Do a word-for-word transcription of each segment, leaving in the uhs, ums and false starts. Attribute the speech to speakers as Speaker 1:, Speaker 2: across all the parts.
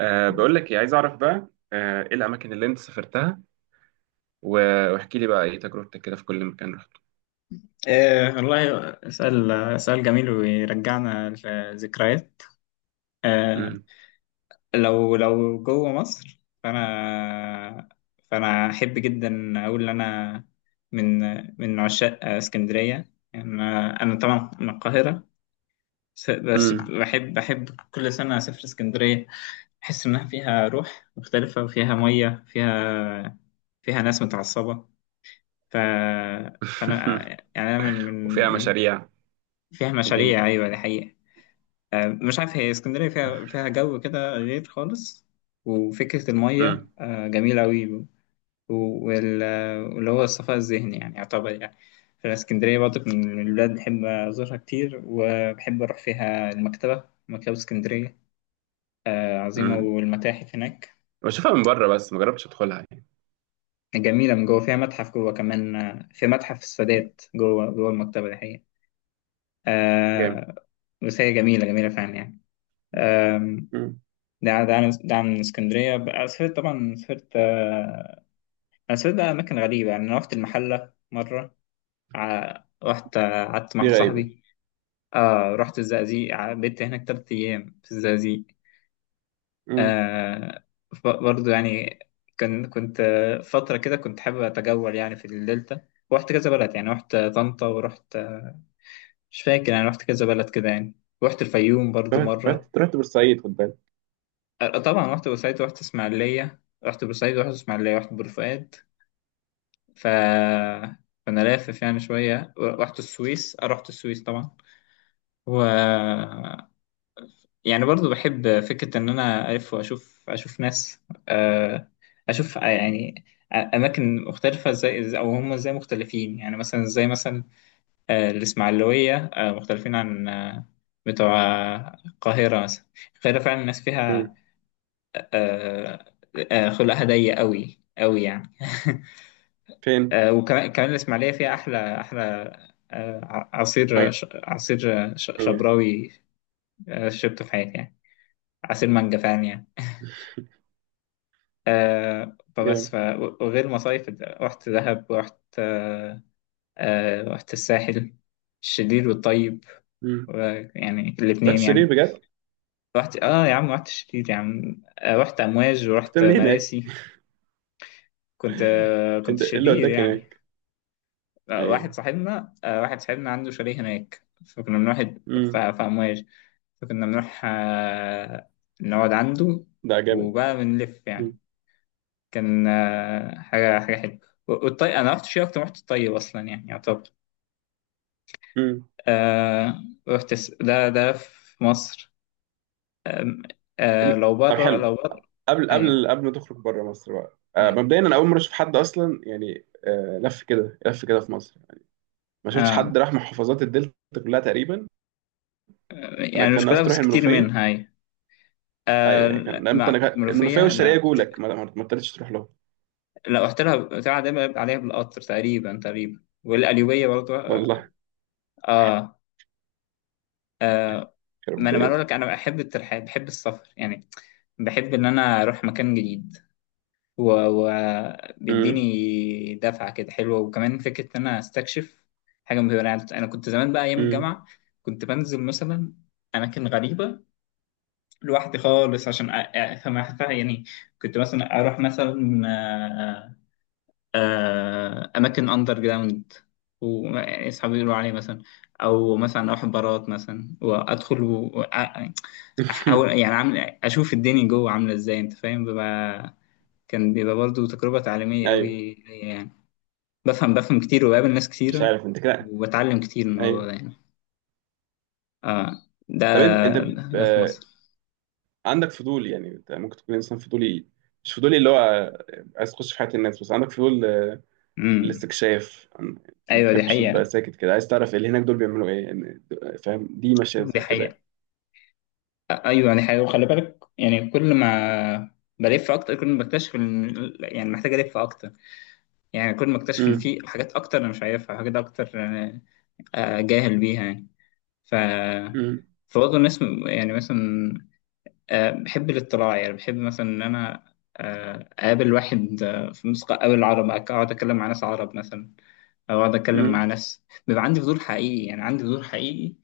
Speaker 1: أه بقول لك إيه، عايز اعرف بقى آه، ايه الاماكن اللي انت سافرتها و- واحكي لي بقى ايه تجربتك كده في كل مكان رحته.
Speaker 2: آه والله سؤال سؤال جميل ويرجعنا لذكريات. آه
Speaker 1: امم.
Speaker 2: لو لو جوه مصر، فأنا فأنا أحب جدا أقول إن أنا من من عشاق اسكندرية. يعني أنا أنا طبعا من القاهرة، س- بس
Speaker 1: امم.
Speaker 2: بحب بحب كل سنة أسافر اسكندرية. أحس إنها فيها روح مختلفة، وفيها مية، فيها فيها ناس متعصبة. ف... فأنا يعني أنا من
Speaker 1: وفيها
Speaker 2: من
Speaker 1: مشاريع.
Speaker 2: فيها
Speaker 1: وجني.
Speaker 2: مشاريع، أيوة دي حقيقة. آه، مش عارف، هي اسكندرية فيها فيها جو كده غير خالص. وفكرة المية
Speaker 1: امم.
Speaker 2: آه، جميلة أوي، و- وال- آه، واللي هو الصفاء الذهني، يعني يعتبر. يعني في اسكندرية برضك من البلاد بحب أزورها كتير، وبحب أروح فيها المكتبة، مكتبة اسكندرية آه، عظيمة،
Speaker 1: امم.
Speaker 2: والمتاحف هناك
Speaker 1: بشوفها من بره بس ما جربتش ادخلها يعني.
Speaker 2: جميلة من جوه. فيها متحف جوه كمان، آه، في متحف السادات جوه جوه المكتبة، دي حقيقة.
Speaker 1: جامد.
Speaker 2: آه، بس هي جميلة جميلة فعلا يعني.
Speaker 1: امم.
Speaker 2: ده عن- ده عن ده عن اسكندرية. بقى سافرت، طبعا سافرت آه، أنا سافرت بقى أماكن غريبة يعني. أنا رحت المحلة مرة، ع- رحت آه، قعدت مع
Speaker 1: دي
Speaker 2: واحد
Speaker 1: غريبه.
Speaker 2: صاحبي. آه رحت الزقازيق، ع- بيت هناك تلات أيام في الزقازيق.
Speaker 1: امم.
Speaker 2: آه ف- برضه يعني كان كنت آه، فترة كده كنت حابب أتجول يعني في الدلتا. رحت كذا بلد يعني، رحت طنطا، ورحت آه، مش فاكر، يعني رحت كذا بلد كده يعني. رحت الفيوم برضه
Speaker 1: رحت
Speaker 2: مرة.
Speaker 1: رحت رحت بورسعيد، خد بالك.
Speaker 2: آه، طبعا رحت بورسعيد ورحت إسماعيلية، رحت بورسعيد ورحت إسماعيلية، رحت بورفؤاد. ف فانا لافف يعني شويه. رحت السويس، آه، رحت السويس طبعا. و يعني برضو بحب فكره ان انا الف واشوف، اشوف ناس، آه، اشوف يعني اماكن مختلفه ازاي، او هم ازاي مختلفين. يعني مثلا زي مثلا آه، الاسماعيلويه آه، مختلفين عن آه، بتوع آه، القاهره مثلا. القاهره فعلا الناس
Speaker 1: امم.
Speaker 2: فيها آه، آه، خلقها ضيق قوي قوي يعني.
Speaker 1: فين.
Speaker 2: آه، وكمان كمان الإسماعيلية فيها أحلى أحلى آه، ع- عصير
Speaker 1: مانجا.
Speaker 2: ش- عصير ش- شبراوي. آه، شربته في حياتي يعني عصير مانجا فعلا يعني. آه، فبس ف...
Speaker 1: جامد.
Speaker 2: وغير مصايف، رحت دهب ورحت آه، آه، رحت الساحل، الشرير والطيب،
Speaker 1: امم.
Speaker 2: و- يعني
Speaker 1: رحت
Speaker 2: الاتنين
Speaker 1: شرير
Speaker 2: يعني.
Speaker 1: بجد؟
Speaker 2: رحت، اه يا عم، رحت الشرير يا عم. آه، رحت أمواج
Speaker 1: كنت
Speaker 2: ورحت
Speaker 1: بتعمل ايه هناك؟
Speaker 2: مراسي. كنت آه، كنت
Speaker 1: انت ايه اللي
Speaker 2: شرير
Speaker 1: وداك
Speaker 2: يعني.
Speaker 1: هناك؟
Speaker 2: لا، واحد
Speaker 1: ايوه.
Speaker 2: صاحبنا، آه، واحد صاحبنا عنده شاليه هناك، فكنا بنروح، ف-
Speaker 1: امم.
Speaker 2: في أمواج، فكنا بنروح آه، نقعد عنده،
Speaker 1: ده جامد.
Speaker 2: وبقى بنلف يعني.
Speaker 1: امم.
Speaker 2: كان آه، حاجة حاجة حلوة. والطي أنا رحت شيء أكتر، رحت الطيب أصلا يعني يعتبر.
Speaker 1: امم.
Speaker 2: آه، رحت الس- ده ده في مصر. آم، آه، لو
Speaker 1: طب
Speaker 2: بره،
Speaker 1: حلو.
Speaker 2: لو بره.
Speaker 1: قبل
Speaker 2: أيوه،
Speaker 1: قبل قبل ما تخرج بره مصر بقى، آه،
Speaker 2: أيوه.
Speaker 1: مبدئيا انا اول مره اشوف حد اصلا يعني، آه، لف كده لف كده في مصر. ما شفتش
Speaker 2: آه،
Speaker 1: حد راح محافظات الدلتا كلها تقريبا. انا
Speaker 2: يعني
Speaker 1: كان
Speaker 2: مش كلها
Speaker 1: ناقص
Speaker 2: بس
Speaker 1: تروح
Speaker 2: كتير
Speaker 1: المنوفيه.
Speaker 2: منها، أيوه. آه،
Speaker 1: اي كان
Speaker 2: لا،
Speaker 1: لا، انت انا
Speaker 2: مع-
Speaker 1: كان- المنوفيه
Speaker 2: منوفية
Speaker 1: والشرقيه
Speaker 2: لا.
Speaker 1: جولك ما ما ما قدرتش تروح لهم.
Speaker 2: لا، رحت لها بتاع، دايما بيبقى عليها بالقطر، تقريبا تقريبا، والقليوبية برضه.
Speaker 1: والله.
Speaker 2: اه، ما انا
Speaker 1: ربيت.
Speaker 2: بقول لك، انا بحب الترحال بحب السفر يعني. بحب ان انا اروح مكان جديد،
Speaker 1: امم.
Speaker 2: وبيديني دفعة كده حلوة، وكمان فكرة ان انا استكشف حاجة مهمة. انا أنا كنت زمان بقى ايام
Speaker 1: امم.
Speaker 2: الجامعة كنت بنزل مثلا اماكن غريبة لوحدي خالص، عشان أ- أ- افهم يعني. كنت مثلا اروح مثلا آه، آه، اماكن اندر جراوند واصحابي يقولوا عليه مثلا، او مثلا اروح بارات مثلا وادخل، و- وأ- احاول يعني، عامل اشوف الدنيا جوه عامله ازاي، انت فاهم. ببقى، كان بيبقى برضو تجربه تعليميه
Speaker 1: ايوه.
Speaker 2: قوي ليا يعني. بفهم بفهم كتير، وبقابل ناس
Speaker 1: مش
Speaker 2: كتيره،
Speaker 1: عارف انت كده.
Speaker 2: وبتعلم كتير من الموضوع
Speaker 1: ايوه.
Speaker 2: ده يعني. اه. ده
Speaker 1: طب انت انت ب-
Speaker 2: ده في
Speaker 1: آه،
Speaker 2: مصر.
Speaker 1: عندك فضول يعني. انت ممكن تكون انسان فضولي. مش فضولي اللي هو آه، عايز تخش في حياه الناس، بس عندك فضول
Speaker 2: امم.
Speaker 1: الاستكشاف. أنا ما
Speaker 2: ايوه دي
Speaker 1: بتحبش تبقى
Speaker 2: حقيقه.
Speaker 1: ساكت كده، عايز تعرف اللي هناك دول بيعملوا ايه يعني. فاهم؟ دي ماشيه
Speaker 2: دي
Speaker 1: زي كده.
Speaker 2: حقيقه ايوه دي حقيقه وخلي بالك، يعني كل ما بلف اكتر، كل ما بكتشف إن- يعني محتاج الف اكتر. يعني كل ما اكتشف ان
Speaker 1: امم.
Speaker 2: في حاجات اكتر انا مش عارفها، حاجات اكتر آه، آه، جاهل بيها يعني. ف
Speaker 1: امم.
Speaker 2: فبرضه الناس م- يعني مثلا، آه، بحب الاطلاع، يعني بحب مثلا ان انا آه، اقابل واحد آه، في مصر، اقابل عرب، اقعد اتكلم مع ناس عرب مثلا، او اقعد اتكلم مع
Speaker 1: امم.
Speaker 2: ناس. بيبقى عندي فضول حقيقي يعني، عندي فضول حقيقي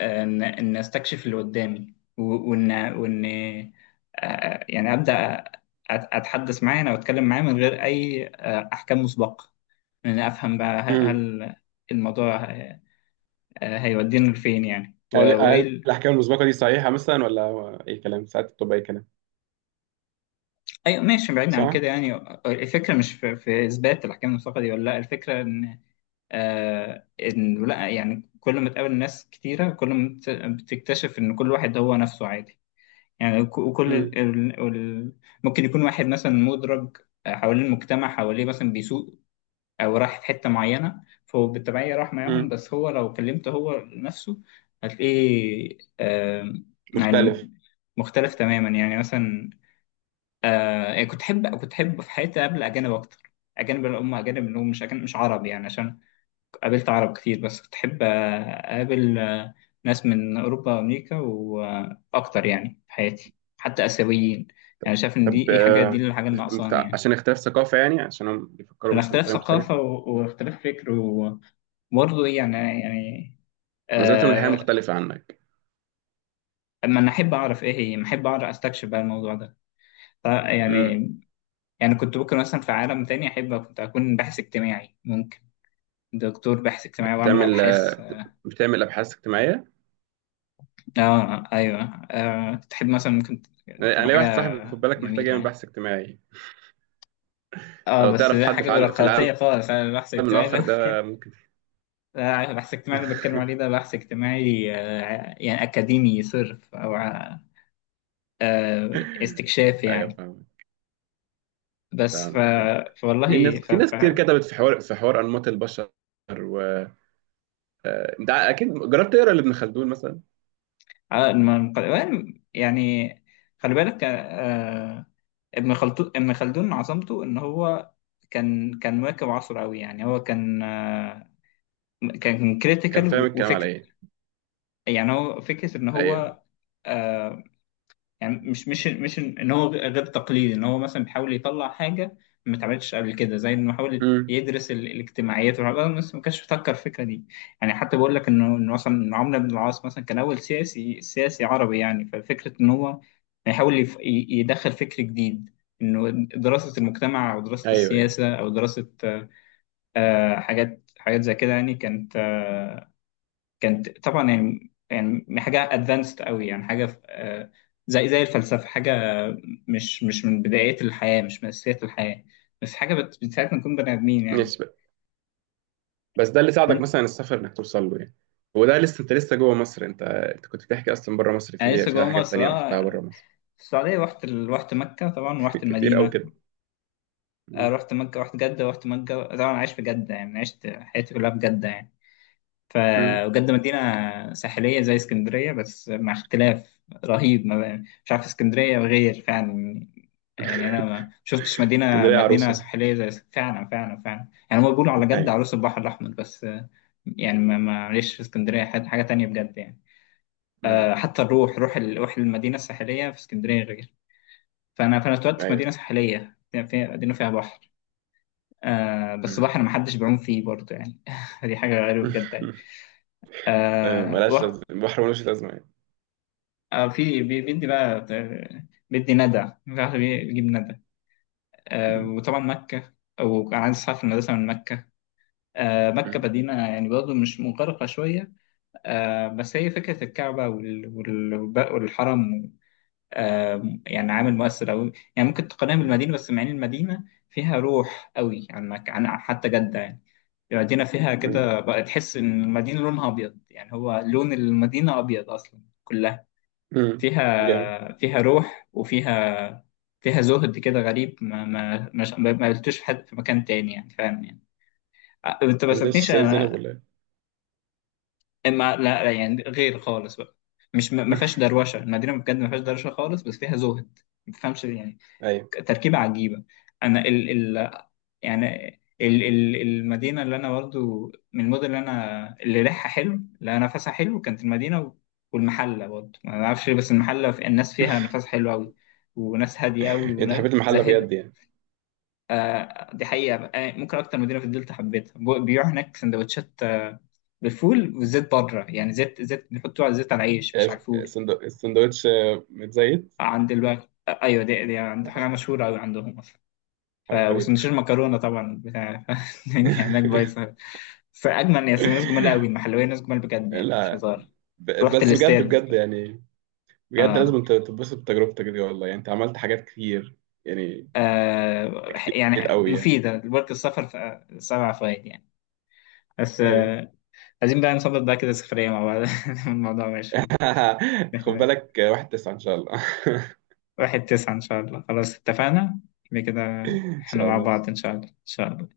Speaker 2: آه، ان ان استكشف اللي قدامي، و- وان وان آه، يعني ابدا أت- اتحدث معاه او اتكلم معاه من غير اي آه، احكام مسبقه. يعني أفهم بقى، هل
Speaker 1: امم.
Speaker 2: هل الموضوع آه، هيودينا لفين يعني، و-
Speaker 1: هل
Speaker 2: وإيه
Speaker 1: هل
Speaker 2: ال...
Speaker 1: الاحكام المسبقه دي صحيحه مثلا، ولا هو اي كلام، ساعات بتبقى اي كلام؟
Speaker 2: أيوة ماشي، بعيد عن
Speaker 1: صح.
Speaker 2: كده يعني. الفكرة مش في, في إثبات الأحكام المعتقدي ولا لأ، الفكرة إن آه إن لأ، يعني كل ما تقابل ناس كتيرة، كل ما بت- بتكتشف إن كل واحد هو نفسه عادي. يعني ك- وكل
Speaker 1: امم.
Speaker 2: ال... ال... ال... ممكن يكون واحد مثلا مدرج حوالين المجتمع حواليه مثلا بيسوق، او راح في حته معينه فهو بالتبعيه راح معاهم،
Speaker 1: امم.
Speaker 2: بس هو لو كلمته هو نفسه هتلاقيه آم، يعني
Speaker 1: مختلف.
Speaker 2: مختلف تماما. يعني مثلا آه، يعني كنت احب كنت احب في حياتي قبل اجانب اكتر. اجانب اللي هم، اجانب اللي هم مش أجانب مش عرب يعني، عشان قابلت عرب كتير، بس كنت احب آه، اقابل آه، ناس من اوروبا وامريكا، واكتر يعني في حياتي حتى اسيويين. يعني شايف ان دي
Speaker 1: طب
Speaker 2: دي حاجه دي
Speaker 1: آه،
Speaker 2: الحاجه اللي
Speaker 1: مخت...
Speaker 2: ناقصاني يعني،
Speaker 1: عشان اختلاف ثقافه، يعني عشان هم بيفكروا
Speaker 2: عشان
Speaker 1: مثلا
Speaker 2: اختلاف
Speaker 1: بطريقه
Speaker 2: ثقافة،
Speaker 1: مختلفه.
Speaker 2: و- واختلاف فكر، و- وبرضه إيه يعني يعني
Speaker 1: نظرتهم للحياه
Speaker 2: آه
Speaker 1: مختلفه عنك.
Speaker 2: اما انا احب اعرف ايه هي، احب اعرف، استكشف بقى الموضوع ده. ف-
Speaker 1: امم.
Speaker 2: يعني يعني كنت ممكن مثلا في عالم تاني احب، كنت اكون باحث اجتماعي، ممكن دكتور باحث اجتماعي، واعمل
Speaker 1: بتعمل
Speaker 2: ابحاث.
Speaker 1: آه، بتعمل ابحاث اجتماعيه.
Speaker 2: اه ايوه. آه تحب مثلا، ممكن
Speaker 1: انا أنا
Speaker 2: تبقى
Speaker 1: ليا واحد
Speaker 2: حاجة
Speaker 1: صاحبي، خد بالك، محتاج
Speaker 2: جميلة
Speaker 1: يعمل
Speaker 2: يعني.
Speaker 1: بحث اجتماعي.
Speaker 2: اه
Speaker 1: لو
Speaker 2: بس
Speaker 1: تعرف
Speaker 2: ده
Speaker 1: حد
Speaker 2: حاجة
Speaker 1: في عل- في العالم،
Speaker 2: بيروقراطية خالص، أنا البحث
Speaker 1: من
Speaker 2: الاجتماعي ده.
Speaker 1: الآخر ده ممكن.
Speaker 2: لا، البحث الاجتماعي اللي بتكلم عليه ده بحث اجتماعي آه، يعني أكاديمي صرف، أو آه، استكشاف
Speaker 1: أيوه،
Speaker 2: يعني.
Speaker 1: فاهمك.
Speaker 2: بس ف...
Speaker 1: فاهمك فاهم. في ناس
Speaker 2: فوالله ف...
Speaker 1: في
Speaker 2: ف...
Speaker 1: ناس كتير كتبت في حوار في حوار أنماط البشر، و آه، أنت أكيد جربت تقرا لابن خلدون مثلا.
Speaker 2: آه، الم- الم- يعني خلي بالك، آه، ابن خلدون ابن خلدون عظمته ان هو كان كان مواكب عصره قوي يعني. هو كان آه، كان
Speaker 1: كان
Speaker 2: كريتيكال
Speaker 1: فاهم الكلام على
Speaker 2: وفكر.
Speaker 1: إيه.
Speaker 2: يعني هو فكرة ان
Speaker 1: أيوه.
Speaker 2: هو آه، يعني مش مش مش ان هو غير تقليدي، ان هو مثلا بيحاول يطلع حاجه ما اتعملتش قبل كده، زي انه يحاول
Speaker 1: امم.
Speaker 2: يدرس ال- الاجتماعيات والحاجات دي، بس ما كانش بيفكر الفكره دي يعني. حتى بقول لك انه إنه مثلا إن عمرو بن العاص مثلا كان اول سياسي سياسي عربي يعني. ففكره ان هو يحاول يف- ي- يدخل فكر جديد، انه دراسه المجتمع، او دراسه
Speaker 1: أيوه، أيوه.
Speaker 2: السياسه، او دراسه آه، حاجات حاجات زي كده يعني. كانت آه، كانت طبعا يعني يعني حاجه ادفانسد قوي، يعني حاجه في- آه، زي زي الفلسفه. حاجه مش مش من بدايات الحياه، مش من اساسيات الحياه، بس حاجه بت- بتساعدنا نكون بني ادمين يعني.
Speaker 1: ماشي بقى. بس ده اللي ساعدك
Speaker 2: كمان.
Speaker 1: مثلا السفر، إنك توصل له يعني. وده لسه انت لسه جوه مصر. انت انت كنت بتحكي اصلا بره مصر؟
Speaker 2: انا
Speaker 1: في
Speaker 2: لسه
Speaker 1: فيها
Speaker 2: جوه
Speaker 1: حاجات
Speaker 2: مصر،
Speaker 1: تانية رحتها
Speaker 2: اه،
Speaker 1: بره مصر؟
Speaker 2: في السعوديه رحت ال- رحت مكه طبعا، رحت
Speaker 1: كتير قوي
Speaker 2: المدينه.
Speaker 1: كده.
Speaker 2: آه،
Speaker 1: مم.
Speaker 2: رحت مكه رحت جده، رحت مكه طبعا، عايش في جده يعني، عشت حياتي كلها في جده يعني.
Speaker 1: مم.
Speaker 2: فبجد مدينة ساحلية زي اسكندرية، بس مع اختلاف رهيب. ما بقى- مش عارف، اسكندرية غير فعلا. يعني أنا ما شفتش مدينة،
Speaker 1: اسكندريه
Speaker 2: مدينة
Speaker 1: عروسه.
Speaker 2: ساحلية زي اس- فعلا فعلا فعلا يعني، هما بيقولوا على جد
Speaker 1: ايوه.
Speaker 2: عروس البحر الأحمر، بس آه، يعني ما معلش، في اسكندرية حاجة حاجة تانية بجد يعني. آه،
Speaker 1: مم.
Speaker 2: حتى الروح، روح ال- روح المدينة الساحلية في اسكندرية غير. فأنا فأنا اتولدت في مدينة
Speaker 1: ايوه.
Speaker 2: ساحلية، يعني في مدينة فيها بحر آه، بس
Speaker 1: مم.
Speaker 2: بحر محدش بيعوم فيه برضه يعني. دي حاجة غريبة بجد يعني.
Speaker 1: تمام،
Speaker 2: آه.
Speaker 1: ملهاش لازمه البحر، ملوش لازمه
Speaker 2: اه، في بي- بيدي بقى، آه، بيدي ندى، مش عارف بي- بيجيب ندى. آه
Speaker 1: يعني.
Speaker 2: وطبعا مكة، وكان عندي أصحاب في المدرسة من مكة. آه مكة
Speaker 1: مم.
Speaker 2: مدينة يعني برضه مش مغرقة شوية. آه بس هي فكرة الكعبة وال- وال- والحرم آه يعني عامل مؤثر أوي يعني. ممكن تقارنها بالمدينة، بس مع إن المدينة فيها روح أوي عن مك... عن حتى جدة يعني. المدينة فيها
Speaker 1: مم.
Speaker 2: كده بقى، تحس إن المدينة لونها أبيض، يعني هو لون المدينة أبيض أصلا كلها.
Speaker 1: مم. جامد.
Speaker 2: فيها فيها روح، وفيها فيها زهد كده غريب، ما ما ما ما ما قلتوش في حد في مكان تاني يعني، فاهم يعني. أ- انت ما
Speaker 1: ما نزلتش
Speaker 2: سبتنيش
Speaker 1: استاذ زينب
Speaker 2: انا.
Speaker 1: ولا ايه؟
Speaker 2: ما لا لا، يعني غير خالص بقى. مش ما ما فيهاش دروشه، المدينه بجد ما فيهاش دروشه خالص، بس فيها زهد ما تفهمش يعني.
Speaker 1: ايوه.
Speaker 2: تركيبه عجيبه. انا ال ال يعني ال- ال- المدينة اللي أنا برضو من المدن اللي أنا اللي ريحها حلو، اللي نفسها حلو، كانت المدينة، و- والمحلة برضو ما أعرفش ليه، بس المحلة في- الناس فيها نفسها حلو أوي، وناس هادية أوي،
Speaker 1: إيه، انت
Speaker 2: وناس
Speaker 1: حبيت المحل
Speaker 2: زاهدة.
Speaker 1: بجد يعني؟
Speaker 2: آه دي حقيقة بقى. آه، ممكن أكتر مدينة في الدلتا حبيتها. ب- بيبيعوا هناك سندوتشات آه، بالفول والزيت، بره يعني، زيت زيت بيحطوه على الزيت، على العيش مش على
Speaker 1: عرفت
Speaker 2: الفول.
Speaker 1: السندو- السندوتش متزيت.
Speaker 2: آه، عند الوقت. آه، أيوة دي, دي عند حاجة مشهورة أوي عندهم أصلا. ف
Speaker 1: حاجه غريبه.
Speaker 2: وسندوتشات مكرونه طبعا بتاع ف- يعني هناك بايظه، بس اجمل يا سيدي. ناس جمال قوي، المحلويه ناس جمال بجد يعني، مش
Speaker 1: لا.
Speaker 2: هزار.
Speaker 1: ب-
Speaker 2: رحت
Speaker 1: بس بجد
Speaker 2: الاستاد.
Speaker 1: بجد يعني. بجد لازم
Speaker 2: آه.
Speaker 1: انت تتبسط بتجربتك دي والله، يعني انت عملت حاجات كتير يعني.
Speaker 2: آه
Speaker 1: كتير
Speaker 2: يعني
Speaker 1: قوي يعني.
Speaker 2: مفيده برضه السفر، ف- سبع فوائد يعني. بس
Speaker 1: ايوه.
Speaker 2: آه. عايزين بقى نظبط بقى كده سفريه مع بعض. الموضوع ماشي.
Speaker 1: خد بالك، واحد تسعة ان شاء الله.
Speaker 2: واحد تسعة إن شاء الله خلاص اتفقنا، كده كده،
Speaker 1: ان
Speaker 2: احنا
Speaker 1: شاء
Speaker 2: مع
Speaker 1: الله.
Speaker 2: بعض إن شاء الله إن شاء الله.